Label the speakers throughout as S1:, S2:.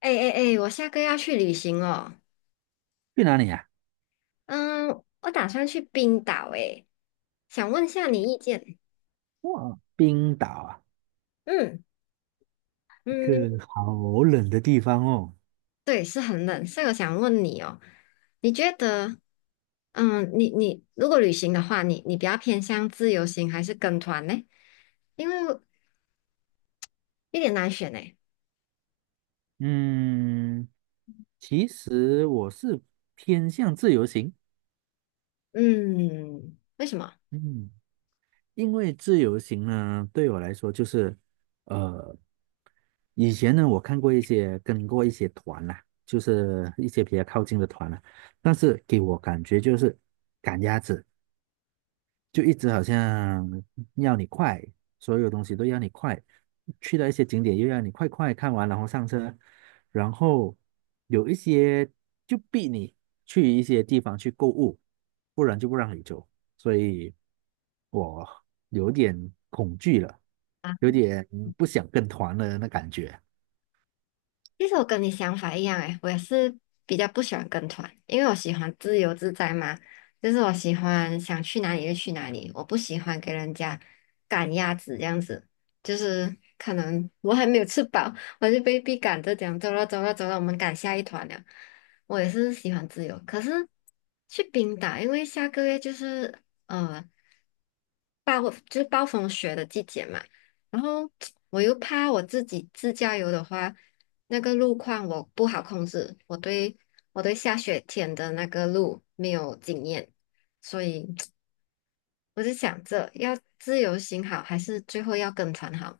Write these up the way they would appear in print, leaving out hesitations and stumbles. S1: 哎哎哎，我下个月要去旅行哦。
S2: 去哪里啊？
S1: 嗯，我打算去冰岛哎，想问下你意见。
S2: 哇，冰岛啊，
S1: 嗯
S2: 一个
S1: 嗯，
S2: 好冷的地方哦。
S1: 对，是很冷，所以我想问你哦，你觉得，你如果旅行的话，你比较偏向自由行还是跟团呢？因为有点难选哎。
S2: 嗯，其实我是偏向自由行，
S1: 嗯，为什么？
S2: 嗯，因为自由行呢，对我来说就是，呃，以前呢，我看过一些跟过一些团啦、就是一些比较靠近的团啦、但是给我感觉就是赶鸭子。就一直好像要你快，所有东西都要你快，去到一些景点又要你快快看完，然后上车，然后有一些就逼你去一些地方去购物，不然就不让你走，所以我有点恐惧了，有点不想跟团了那感觉。
S1: 其实我跟你想法一样诶，我也是比较不喜欢跟团，因为我喜欢自由自在嘛，就是我喜欢想去哪里就去哪里，我不喜欢给人家赶鸭子这样子，就是可能我还没有吃饱，我就被逼赶着讲走了走了走了，我们赶下一团了。我也是喜欢自由，可是去冰岛，因为下个月就是呃暴风雪的季节嘛，然后 我又怕我自己自驾游的话。那个路况我不好控制，我对下雪天的那个路没有经验，所以 我就想着要自由行好，还是最后要跟团好？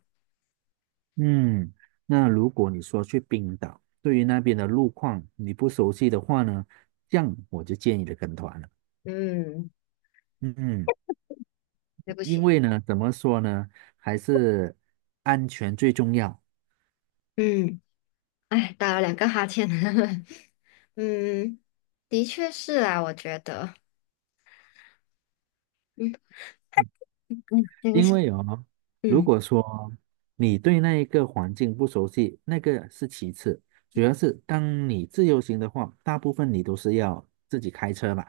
S2: 嗯，那如果你说去冰岛，对于那边的路况你不熟悉的话呢，这样我就建议你跟团了。
S1: 嗯，
S2: 嗯。
S1: 对不
S2: 因
S1: 起。
S2: 为呢，怎么说呢，还是安全最重要。
S1: 嗯，哎，打了两个哈欠，嗯，的确是啊，我觉得，嗯嗯，对不
S2: 因嗯
S1: 起。
S2: 为哦，如
S1: 嗯，
S2: 果说你对那一个环境不熟悉，那个是其次，主要是当你自由行的话，大部分你都是要自己开车嘛。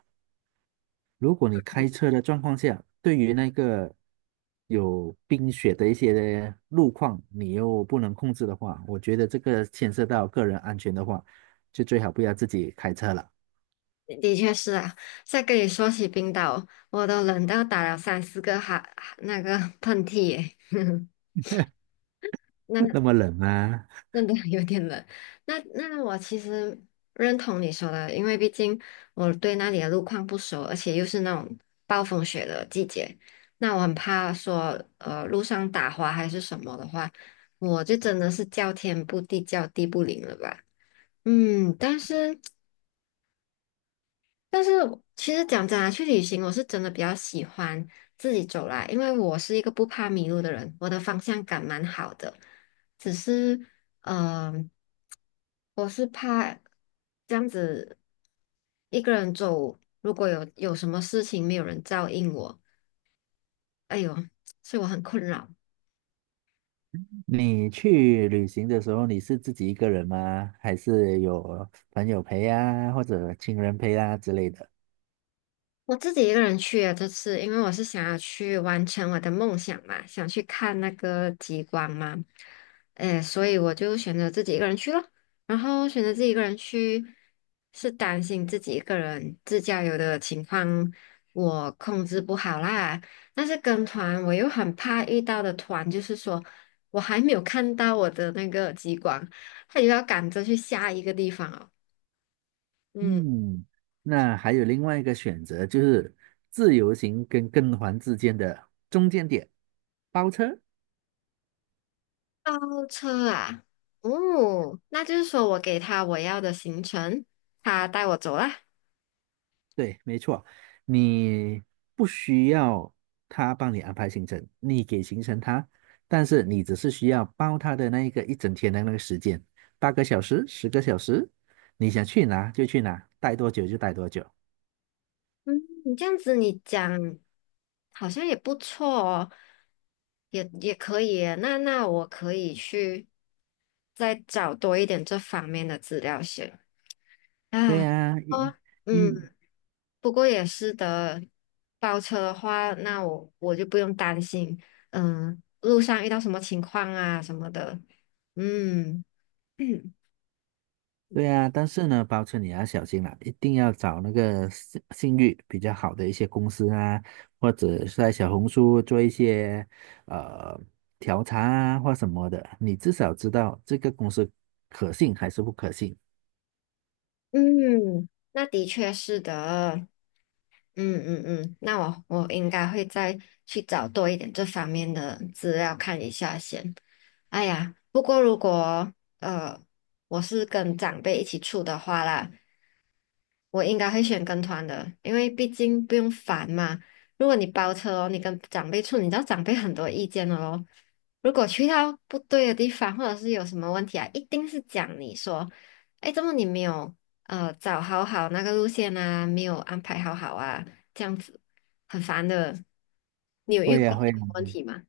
S2: 如果你开车的状况下，对于那个有冰雪的一些路况，你又不能控制的话，我觉得这个牵涉到个人安全的话，就最好不要自己开车了，
S1: 的确是啊。再跟你说起冰岛，我都冷到打了三四个哈那个喷嚏耶。
S2: 那
S1: 那
S2: 么冷啊。
S1: 真的 有点冷。那我其实认同你说的，因为毕竟我对那里的路况不熟，而且又是那种暴风雪的季节，那我很怕说路上打滑还是什么的话，我就真的是叫天不地叫地不灵了吧。嗯，但是其实讲真啊，去旅行我是真的比较喜欢自己走啦，因为我是一个不怕迷路的人，我的方向感蛮好的，只是。嗯、呃我是怕这样子一个人走，如果有什么事情没有人照应我，哎呦，所以我很困扰。
S2: 你去旅行的时候，你是自己一个人吗？还是有朋友陪啊，或者亲人陪啊之类的？
S1: 我自己一个人去啊，这次，因为我是想要去完成我的梦想嘛，想去看那个极光嘛，诶，所以我就选择自己一个人去了。然后选择自己一个人去，是担心自己一个人自驾游的情况我控制不好啦。但是跟团我又很怕遇到的团，就是说我还没有看到我的那个极光，他就要赶着去下一个地方哦。嗯。
S2: 嗯，那还有另外一个选择，就是自由行跟跟团之间的中间点，包车。
S1: 包车啊，哦，那就是说我给他我要的行程，他带我走啦。
S2: 对，没错，你不需要他帮你安排行程，你给行程他，但是你只是需要包他的那一个一整天的那个时间，8个小时、10个小时，你想去哪就去哪，待多久就待多久。
S1: 嗯，你这样子你讲好像也不错哦，也可以耶，那我可以去再找多一点这方面的资料先。
S2: 对
S1: 啊，
S2: 呀、
S1: 哦，
S2: 因
S1: 嗯，不过也是的，包车的话，那我就不用担心，嗯，路上遇到什么情况啊什么的，嗯。
S2: 对啊，但是呢，包车你要小心啦，一定要找那个信誉比较好的一些公司啊，或者是在小红书做一些呃调查啊或什么的，你至少知道这个公司可信还是不可信。
S1: 嗯，那的确是的，嗯，那我应该会再去找多一点这方面的资料看一下先。哎呀，不过如果呃我是跟长辈一起住的话啦，我应该会选跟团的，因为毕竟不用烦嘛。如果你包车哦，你跟长辈处，你知道长辈很多意见的咯。如果去到不对的地方，或者是有什么问题啊，一定是讲你说，哎，怎么你没有找好好那个路线啊，没有安排好好啊，这样子很烦的。你有遇
S2: 会
S1: 过
S2: 呀，
S1: 这
S2: 会呀，
S1: 样的问题吗？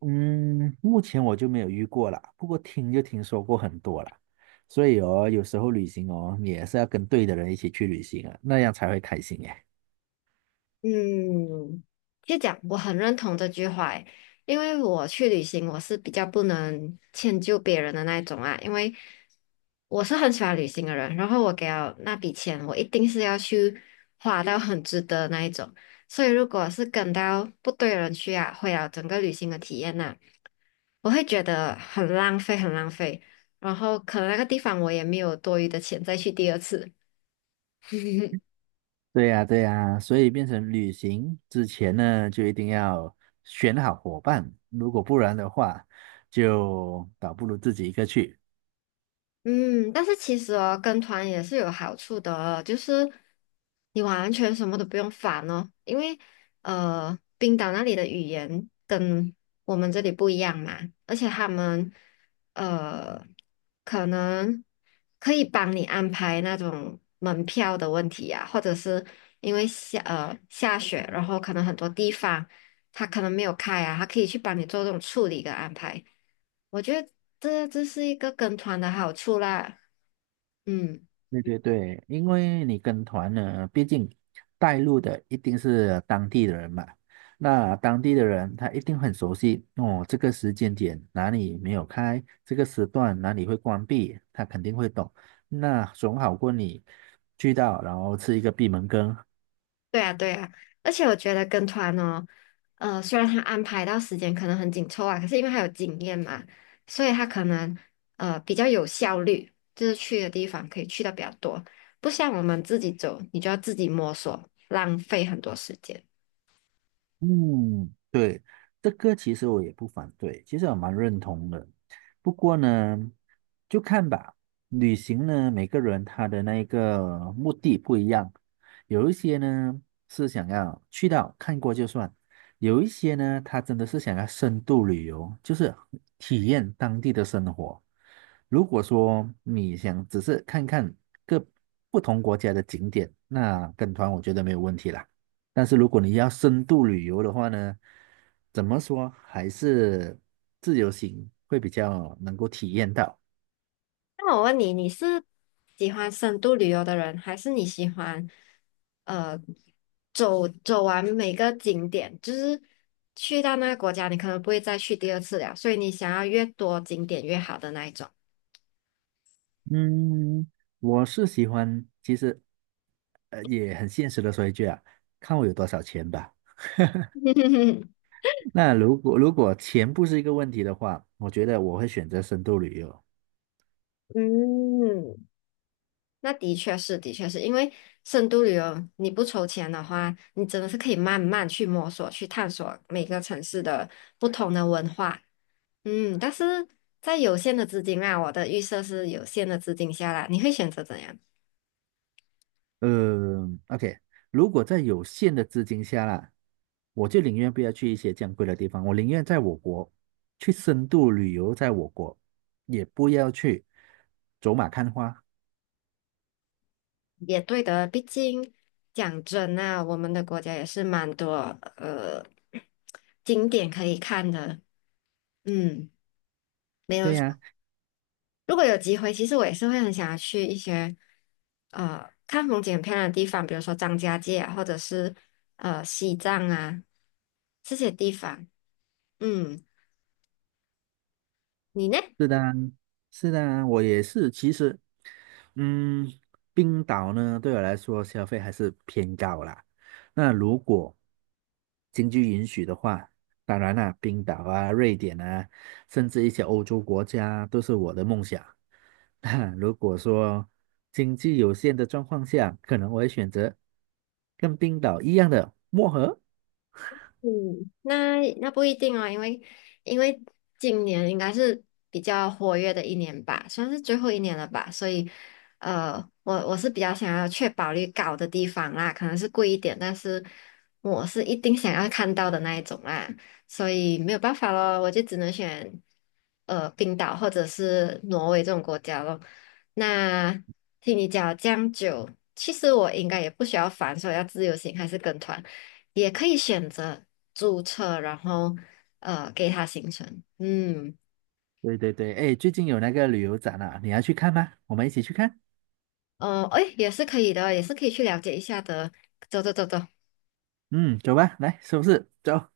S2: 嗯，目前我就没有遇过啦，不过就听说过很多啦，所以哦，有时候旅行哦，你也是要跟对的人一起去旅行啊，那样才会开心耶。
S1: 嗯，就讲我很认同这句话诶，因为我去旅行，我是比较不能迁就别人的那一种啊，因为我是很喜欢旅行的人，然后我给了那笔钱，我一定是要去花到很值得那一种，所以如果是跟到不对的人去啊，毁了整个旅行的体验呐、我会觉得很浪费，很浪费，然后可能那个地方我也没有多余的钱再去第二次。
S2: 对呀，对呀，所以变成旅行之前呢，就一定要选好伙伴，如果不然的话，就倒不如自己一个去。
S1: 嗯，但是其实哦，跟团也是有好处的哦，就是你完全什么都不用烦哦，因为冰岛那里的语言跟我们这里不一样嘛，而且他们呃，可能可以帮你安排那种门票的问题呀、或者是因为下雪，然后可能很多地方。他可能没有开啊，他可以去帮你做这种处理跟安排。我觉得这是一个跟团的好处啦。嗯，
S2: 对对对，因为你跟团呢，毕竟带路的一定是当地的人嘛，那当地的人他一定很熟悉哦，这个时间点哪里没有开，这个时段哪里会关闭，他肯定会懂，那总好过你去到然后吃一个闭门羹，
S1: 对啊，对啊，而且我觉得跟团哦，虽然他安排到时间可能很紧凑啊，可是因为他有经验嘛，所以他可能比较有效率，就是去的地方可以去的比较多，不像我们自己走，你就要自己摸索，浪费很多时间。
S2: 嗯，对，这个其实我也不反对，其实我蛮认同的。不过呢，就看吧，旅行呢，每个人他的那个目的不一样，有一些呢是想要去到看过就算，有一些呢他真的是想要深度旅游，就是体验当地的生活。如果说你想只是看看各不同国家的景点，那跟团我觉得没有问题啦。但是如果你要深度旅游的话呢，怎么说还是自由行会比较能够体验到。
S1: 那我问你，你是喜欢深度旅游的人，还是你喜欢呃走走完每个景点？就是去到那个国家，你可能不会再去第二次了，所以你想要越多景点越好的那一种。
S2: 嗯，我是喜欢，其实也很现实的说一句啊，看我有多少钱吧。那如果钱不是一个问题的话，我觉得我会选择深度旅游。
S1: 嗯，那的确是，的确是因为深度旅游，你不筹钱的话，你真的是可以慢慢去摸索、去探索每个城市的不同的文化。嗯，但是在有限的资金啊，我的预设是有限的资金下啦，你会选择怎样？
S2: 嗯，OK，如果在有限的资金下啦，我就宁愿不要去一些这样贵的地方，我宁愿在我国去深度旅游，在我国，也不要去走马看花。
S1: 也对的，毕竟讲真啊，我们的国家也是蛮多呃景点可以看的。嗯，没
S2: 对
S1: 有错，
S2: 呀、
S1: 如果有机会，其实我也是会很想要去一些看风景很漂亮的地方，比如说张家界啊，或者是西藏啊这些地方。嗯，你呢？
S2: 是的啊是的啊我也是。其实，嗯，冰岛呢，对我来说消费还是偏高啦。那如果经济允许的话，当然啦、冰岛啊、瑞典啊，甚至一些欧洲国家都是我的梦想。那如果说经济有限的状况下，可能我会选择跟冰岛一样的漠河。
S1: 嗯，那那不一定哦，因为因为今年应该是比较活跃的一年吧，算是最后一年了吧，所以呃，我是比较想要确保率高的地方啦，可能是贵一点，但是我是一定想要看到的那一种啦，所以没有办法咯，我就只能选冰岛或者是挪威这种国家咯。那听你讲了这样久，其实我应该也不需要烦说要自由行还是跟团。也可以选择注册，然后给它行程，嗯，
S2: 对对对，哎，最近有那个旅游展啊，你要去看吗？我们一起去看。
S1: 哎，也是可以的，也是可以去了解一下的。走走走走。
S2: 嗯，走吧，来收拾，走。